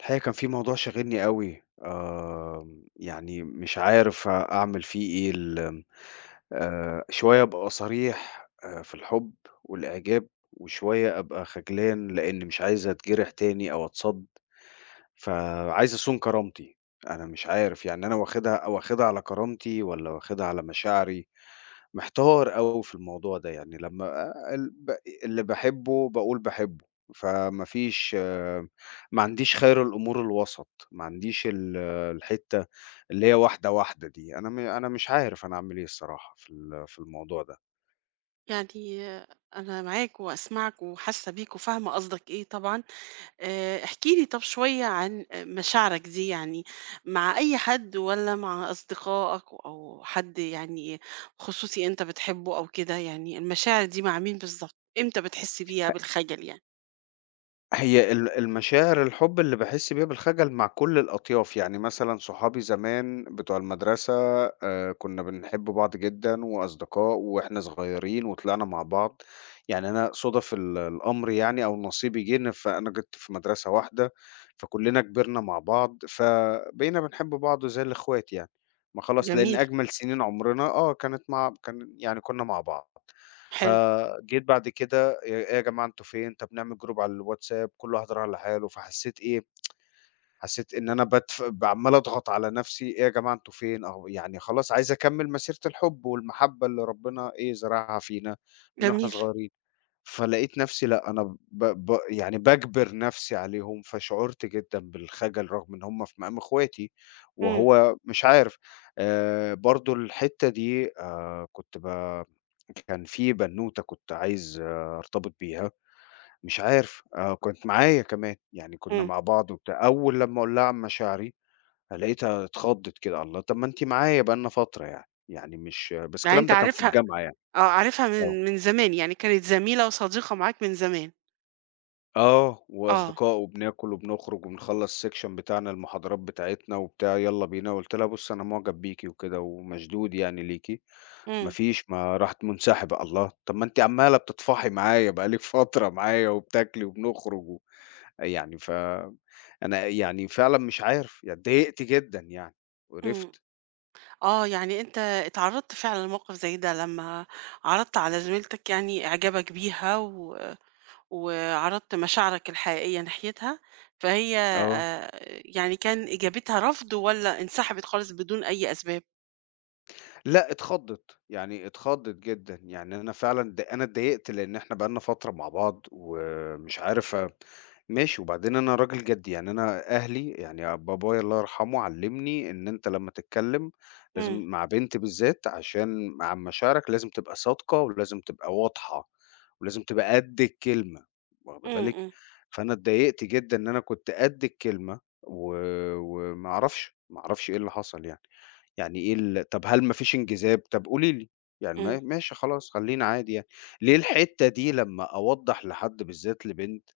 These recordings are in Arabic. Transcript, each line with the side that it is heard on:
left: الحقيقة كان في موضوع شاغلني أوي، يعني مش عارف أعمل فيه إيه، ال شوية أبقى صريح في الحُب والإعجاب، وشوية أبقى خجلان لإن مش عايز أتجرح تاني أو أتصد، فعايز أصون كرامتي، أنا مش عارف يعني أنا واخدها على كرامتي والّا واخدها على مشاعري؟ محتار أوي في الموضوع ده، يعني لمّا ال ب اللي باحبه باقول باحبه، فما فيش ما عنديش خير الأمور الوسط، ما عنديش الحتّة اللي هي واحدة، واحدة دي، أنا مش عارف أنا أعمل إيه الصراحة في الموضوع ده.
right: يعني أنا معاك وأسمعك وحاسة بيك وفاهمة قصدك إيه طبعًا، احكِ لي طب شوية عن مشاعرك دي يعني مع أي حد والّا مع أصدقائك أو حد يعني خصوصي أنت بتحبه أو كده، يعني المشاعر دي مع مين بالضبط؟ إمتى بتحس بيها بالخجل يعني؟
left: هي المشاعر الحُب اللي باحس بيها بالخجل مع كل الأطياف، يعني مثلًا صحابي زمان بتوع المدرسة كنا بنحب بعض جدًا وأصدقاء وإحنا صغيرين وطلعنا مع بعض، يعني أنا صُدف الأمر يعني أو نصيبي جِه إن فأنا كنت في مدرسة واحدة، فكلّنا كبرنا مع بعض، فبقينا بنحب بعض زي الإخوات يعني، ما خلاص لإن
right: جميل،
left: أجمل سنين عمرنا كانت مع كان يعني كنا مع بعض.
right: حلو،
left: فجيت بعد كده يا "إيه يا جماعة أنتم فين؟ طب نعمل جروب على الواتساب، كل واحد راح لحاله." فحسيت إيه، حسيت إن أنا باتف ب عمّال أضغط على نفسي، "إيه يا جماعة أنتم فين؟" أهو يعني خلاص عايز أكمّل مسيرة الحب والمحبة اللي ربنا إيه، زرعها فينا من وإحنا
right: جميل،
left: صغيرين. فلقيت نفسي لأ، أنا ب ب يعني باجبر نفسي عليهم، فشعُرت جدًا بالخجل رغم إن هم في مقام إخواتي،
right: إمم،
left: وهو مش عارف. برضه الحتّة دي كنت ب كان في بنوتة كنت عايز أرتبط بيها، مش عارف كانت معايا كمان، يعني كنا
right: إمم،
left: مع بعض وبتاع، أول لمّا أقول لها عن مشاعري لقيتها اتخضِّت كده، الله! طَب ما أنتِ معايا بقى لنا فترة يعني، يعني مش بس
right: يعني
left: الكلام
right: أنت
left: ده كان في
right: عارفها
left: الجامعة يعني،
right: آه، عارفها
left: آه.
right: من زمان، يعني كانت زميلة وصديقة معاك من زمان.
left: آه،
right: آه،
left: وأصدقاء وبناكل وبنخرج وبنخلّص الsection بتاعنا، المحاضرات بتاعتنا وبتاع، يالّا بينا، قُلت لها: "بُصّي أنا معجب بيكِ وكده ومشدود يعني ليكِ." ما
right: إمم،
left: فيش، ما راحت منسحبة، الله! طَب ما أنتِ عمّالة بتطفحي معايا، بقى لِك فترة معايا وبتاكلي وبنخرج و يعني ف أنا يعني فعلًا مش عارف، يعني اتضايقت جدًا يعني،
right: إمم.
left: وقرفت.
right: آه، يعني أنت اتعرّضت فعلًا لموقف زي ده، لمّا عرضت على زميلتك يعني إعجابك بيها وعرضت مشاعرك الحقيقية ناحيتها، فهي
left: آه.
right: يعني كان إجابتها رفض والّا انسحبت خالص بدون أي أسباب؟
left: لأ اتخضِّت، يعني اتخضِّت جدًا، يعني أنا فعلًا أنا اتضايقت لإن إحنا بقى لنا فترة مع بعض ومش عارف ماشي، وبعدين أنا راجل جدّي، يعني أنا أهلي يعني بابايا الله يرحمه علِّمني إن أنت لمّا تتكلّم لازم
right: إمم،
left: مع بنت بالذات عشان عن مشاعرك لازم تبقى صادقة ولازم تبقى واضحة ولازم تبقى قد الكلمة، واخدة
right: إمم،
left: بالِك؟
right: إمم،
left: فأنا اتضايقت جدًا إن أنا كنت قد الكلمة و وما أعرفش، ما أعرفش إيه اللي حصل يعني. يعني إيه طب هل ما فيش انجذاب؟ طب قولي لي، يعني
right: إمم،
left: ما ماشي خلاص خلّينا عادي يعني، ليه الحتّة دي لمّا أوضّح لحد بالذات لبنت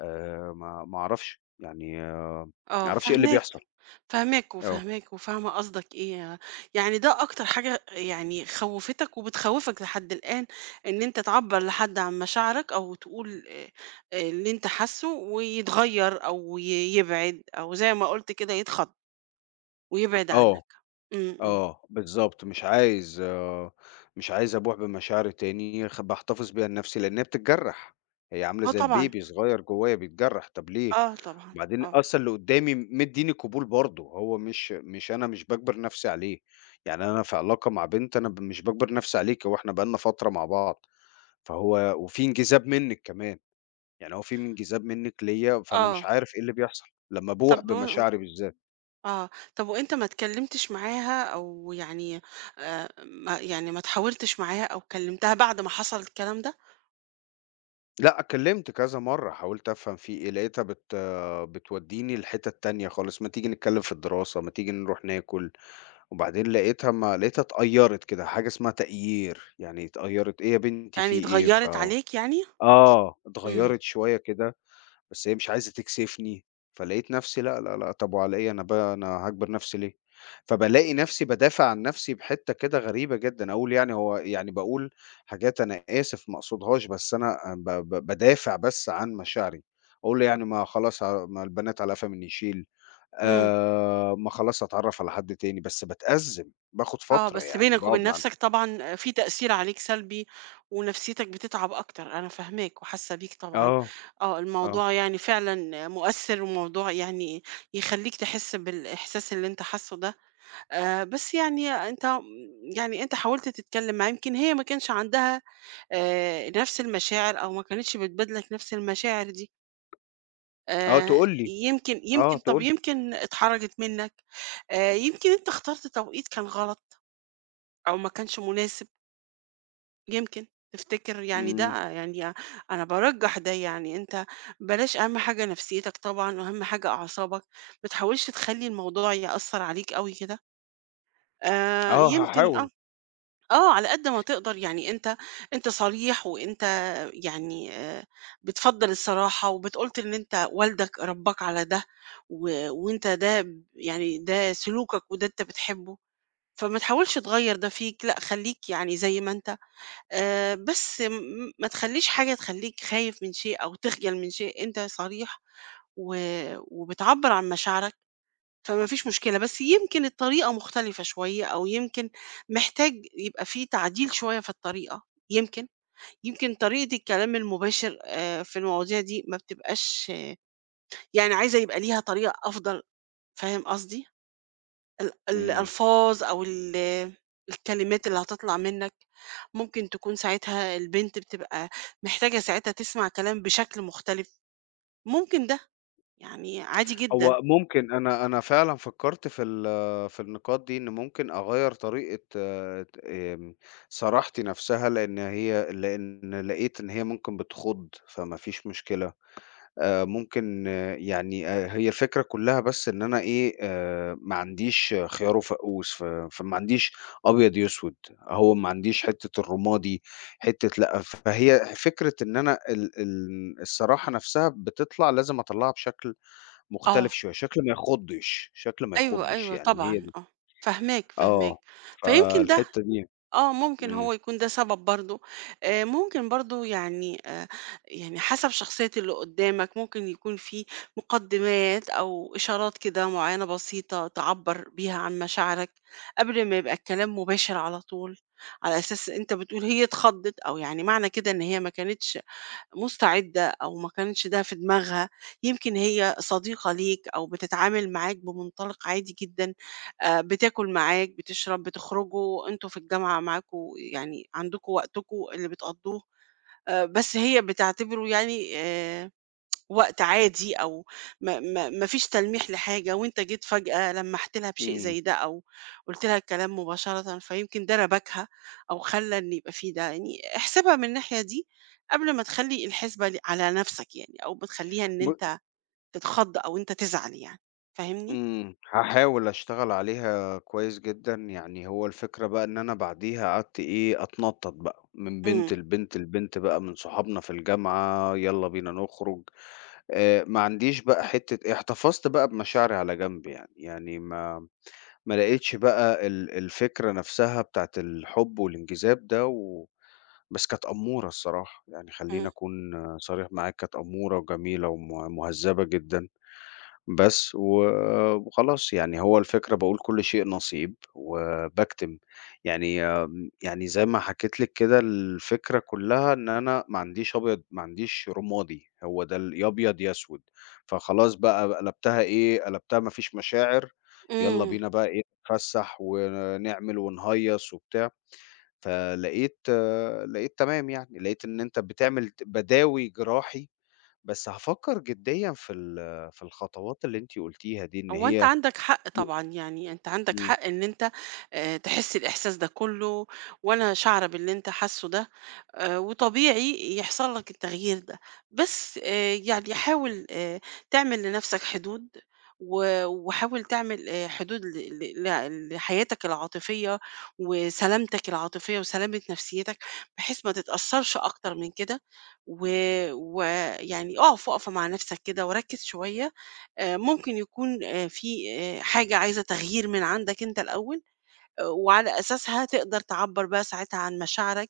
left: ما أعرفش، يعني ما
right: آه،
left: أعرفش إيه اللي
right: فاهماك.
left: بيحصل،
right: فاهماك،
left: آه،
right: وفاهماك، وفاهمة قصدك إيه، يعني ده أكتر حاجة يعني خوّفتك وبتخوّفك لحد الآن، إن أنت تعبّر لحد عن مشاعرك أو تقول اللي أنت حاسّه ويتغيّر أو يبعد أو زي ما قُلت كده يتخض ويبعد
left: آه،
right: عنك. إمم، إمم.
left: آه، بالضبط، مش عايز أبوح بمشاعري تاني باحتفظ بيها لنفسي لإن هي بتتجرّح، هي عاملة
right: آه
left: زي
right: طبعًا،
left: الbaby صغير جوايا بيتجرّح، طب ليه؟
right: آه طبعًا،
left: وبعدين
right: آه،
left: أصلًا اللي قدّامي مدّيني قبول برضه، هو مش أنا مش باجبر نَفْسي عليه، يعني أنا في علاقة مع بنت أنا ب مش باجبر نَفْسي عليكِ، هو إحنا بقى لنا فترة مع بعض، فهو وفي انجذاب منِّك كمان، يعني هو في انجذاب منِّك ليّا، فأنا مش
right: آه.
left: عارف إيه اللي بيحصل، لمّا أبوح
right: طَب و
left: بمشاعري بالذات.
right: آه، طَب وأنت ما اتكلّمتش معاها أو يعني ما يعني ما اتحاورتش معاها أو كلّمتها بعد ما حصل الكلام ده؟
left: لأ، اتكلّمت كذا مرّة حاولت أفهم في إيه، لقيتها بتودّيني لحِتَت تانية خالص، ما تيجي نتكلّم في الدراسة، ما تيجي نروح ناكل. وبعدين ما لقيتها اتقيّرت كده، حاجة اسمها تقيير، يعني اتقيّرت، إيه يا بنتي في
right: يعني
left: إيه؟
right: اتغيّرت عليك يعني؟
left: آه،
right: إمم،
left: اتغيّرت شوية كده، بس هي مش عايزة تكسفني، فلقيت نفسي لأ، لأ، لأ، طب وعلى إيه أنا هاجبر نفسي ليه؟ فبالاقي نفسي بادافع عن نفسي بحتّة كده غريبة جدًا، أقول يعني هو يعني باقول حاجات أنا آسف ما اقصدهاش، بس أنا ب ب بادافع بس عن مشاعري، أقول يعني ما خلاص ما البنات على قفا من يشيل.
right: إمم،
left: ما خلاص هاتعرّف على حد تاني، بس باتأزّم، باخد
right: آه،
left: فترة
right: بس
left: يعني
right: بينك وبين
left: باقعد مع
right: نَفْسك طبعًا في تأثير عليك سلبي ونفسيتك بتتعب أكتر، أنا فاهماك وحاسة بيك طبعًا،
left: آه،
right: آه،
left: آه،
right: الموضوع يعني فعلًا مؤثِّر وموضوع يعني يخلّيك تحس بالإحساس اللي أنت حاسّه ده، بس يعني أنت م يعني أنت حاولت تتكلّم معاه، يمكن هي ما كانش عندها نَفْس المشاعر أو ما كانتش بتبادلك نَفْس المشاعر دي.
left: آه
right: آآ
left: تقول لي،
right: يمكن
left: آه
right: يمكن طَب
left: تقول
right: يمكن اتحرجت منّك، يمكن أنت اخترت توقيت كان غلط أو ما كانش مناسب، يمكن تفتكر يعني
left: إمم،
right: ده يعني أنا بارجّح ده يعني أنت بلاش أهم حاجة نفسيّتك طبعًا وأهم حاجة أعصابك، ما تحاولش تخلّي الموضوع يأثّر عليك أوي كده،
left: آه
right: يمكن
left: هاحاول،
right: آه، على قد ما تقدر يعني أنت صريح وأنت يعني بتفضّل الصراحة وبتقولت إن أنت والدك ربّاك على ده وأنت ده ب يعني ده سلوكك وده أنت بتحبه، فما تحاولش تغيّر ده فيك، لأ خلّيك يعني زي ما أنت بس ما تخلّيش حاجة تخلّيك خايف من شيء أو تخجل من شيء، أنت صريح و وبتعبّر عن مشاعرك. فما فيش مشكلة، بس يمكن الطريقة مختلفة شوية أو يمكن محتاج يبقى في تعديل شوية في الطريقة، يمكن، يمكن طريقة الكلام المباشر في المواضيع دي ما بتبقاش يعني عايزة يبقى ليها طريقة أفضل، فاهم قصدي؟ ال
left: إمم،
right: الألفاظ أو الكلمات اللي هتطلع منّك، ممكن تكون ساعتها البنت بتبقى محتاجة ساعتها تسمع كلام بشكل مختلف، ممكن ده، يعني عادي جدًا.
left: هو ممكن أنا فعلًا فكّرت في في النقاط دي، إن ممكن أغيّر طريقة آه، ت آمم، صراحتي نَفْسها، لإن هي لقيت إن هي ممكن بتخُض، فما فيش مشكلة. ممكن آه، يعني هي الفكرة كلّها بس إن أنا إيه، ما عنديش خيار وفقوس، فما عنديش أبيض يسود، هو ما عنديش حتّة الرمادي، حتّة لأ، فهي فكرة إن أنا ال ال الصراحة نَفْسها بتطلع لازم أطلّعها بشكل
right: آه.
left: مختلف شوية، شكل ما يخُضّش، شكل ما
right: أيوه،
left: يخُضّش،
right: أيوه
left: يعني هي
right: طبعًا
left: دي.
right: آه، فاهماك، فاهماك.
left: آه،
right: فيمكن ده
left: فالحتّة دي
right: آه، ممكن هو
left: إمم،
right: يكون ده سبب برضه، ممكن برضه يعني يعني حسب شخصية اللي قدّامك ممكن يكون في مقدمات أو إشارات كده معيّنة بسيطة تعبّر بيها عن مشاعرك، قبل ما يبقى الكلام مباشر على طول، على أساس أنت بتقول هي اتخضّت أو يعني معنى كده إن هي ما كانتش مستعدة أو ما كانش ده في دماغها، يمكن هي صديقة ليك أو بتتعامل معاك بمنطلق عادي جدًا، بتاكل معاك، بتشرب، بتخرجوا، أنتم في الجامعة معاكم يعني عندكم وقتكم اللي بتقضوه، بس هي بتعتبره يعني وقت عادي أو ما فيش تلميح لحاجة وأنت جيت فجأة لمّحت لها بشيء
left: إمم.
right: زي ده أو قُلت لها الكلام مباشرةً، فيمكن ده رباكها أو خلّى إن يبقى في ده، يعني احسبها من الناحية دي قبل ما تخلّي الحسبة على نَفْسك يعني أو ما تخلّيها إن
left: ب
right: أنت تتخض أو أنت تزعل يعني، فاهمني؟
left: إمم، هاحاول أشتغل عليها كويس جدًا، يعني هو الفكرة بقى إن أنا بعديها قعدت إيه، أتنطط بقى من بنت
right: إمم،
left: لبنت لبنت بقى، من صحابنا في الجامعة، يالّا بينا نخرج، ما عنديش بقى حتة احتفظت بقى بمشاعري على جنب يعني، يعني ما لقيتش بقى الفكرة نفسها بتاعة الحب والانجذاب ده بس كانت أمورة الصراحة، يعني خلّيني
right: إمم،
left: أكون صريح معاك، كانت أمورة وجميلة مهذبة جدًا. بس و وخلاص، يعني هو الفكرة باقول كل شيء نصيب وباكتم. يعني يعني زي ما حكيت لِك كده الفكرة كلّها إن أنا ما عنديش أبيض ما عنديش رمادي، هو ده يا أبيض يا أسود، فخلاص بقى قلبتها إيه، قلبتها ما فيش مشاعر، يالّا
right: إمم.
left: بينا بقى إيه نتفسّح ونعمل ونهيّص وبتاع، فلقيت آه، لقيت تمام يعني، لقيت إن أنت بتعمل باداوي جراحي بس هافكّر جديًا في في الخطوات اللي أنتِ قُلتيها دي، إن
right: هو أنت
left: هي
right: عندك حق طبعًا، يعني أنت عندك
left: إمم،
right: حق إن أنت تحس الإحساس ده كُلّه وأنا شاعرة باللي أنت حاسُّه ده، وطبيعي يحصل لك التغيير ده، بس يعني حاول تعمل لنَفْسك حدود وحاول تعمل حدود ل ل ل لحياتك العاطفية وسلامتك العاطفية وسلامة نَفْسيّتك بحيث ما تتأثّرش أكتر من كده و ويعني أقف وقفة مع نَفْسك كده وركِّز شوية ممكن يكون في حاجة عايزة تغيير من عندك أنت الأول، آه، وعلى أساسها تقدر تعبّر بقى ساعتها عن مشاعرك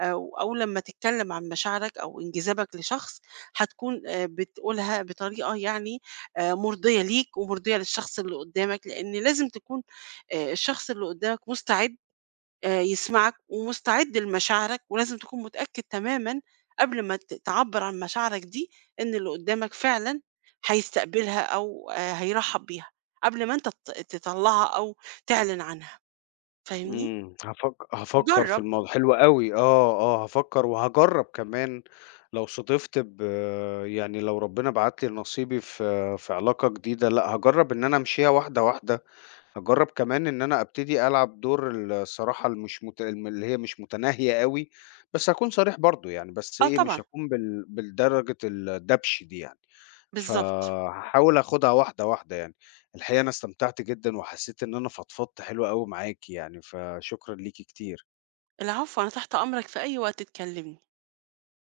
right: أو لمّا تتكلّم عن مشاعرك أو انجذابك لشخص، هتكون بتقولها بطريقة يعني مرضية ليك ومرضية للشخص اللي قدّامك، لإن لازم تكون الشخص اللي قدّامك مستعد يسمعك ومستعد لمشاعرك، ولازم تكون متأكد تمامًا قبل ما تعبّر عن مشاعرك دي، إن اللي قدّامك فعلًا هيستقبلها أو هيرحّب بيها، قبل ما أنت تطلّعها أو تعلن عنها، فاهمني؟
left: إمم، هافكّر في
right: جرّب،
left: الموضوع حلو أوي، آه، آه، هافكّر وهاجرّب كمان لو صُدفت يعني لو ربنا بعت لي نصيبي في علاقة جديدة، لأ هاجرّب إن أنا أمشيها واحدة، واحدة. هاجرّب كمان إن أنا أبتدي ألعب دور الصراحة المش مت الم اللي هي مش متناهية أوي، بس هاكون صريح برضه يعني، بس
right: آه
left: إيه، مش
right: طبعًا،
left: هاكون بالدرجة الدبش دي يعني،
right: بالضبط.
left: فهاحاول آخُدها واحدة، واحدة يعني. الحقيقة أنا استمتعت جدًا وحسّيت إن أنا فضفضت حلو أوي معاكِ يعني، فشكرًا ليكِ كتير.
right: العفو، أنا تحت أمرك في أي وقت تكلمني.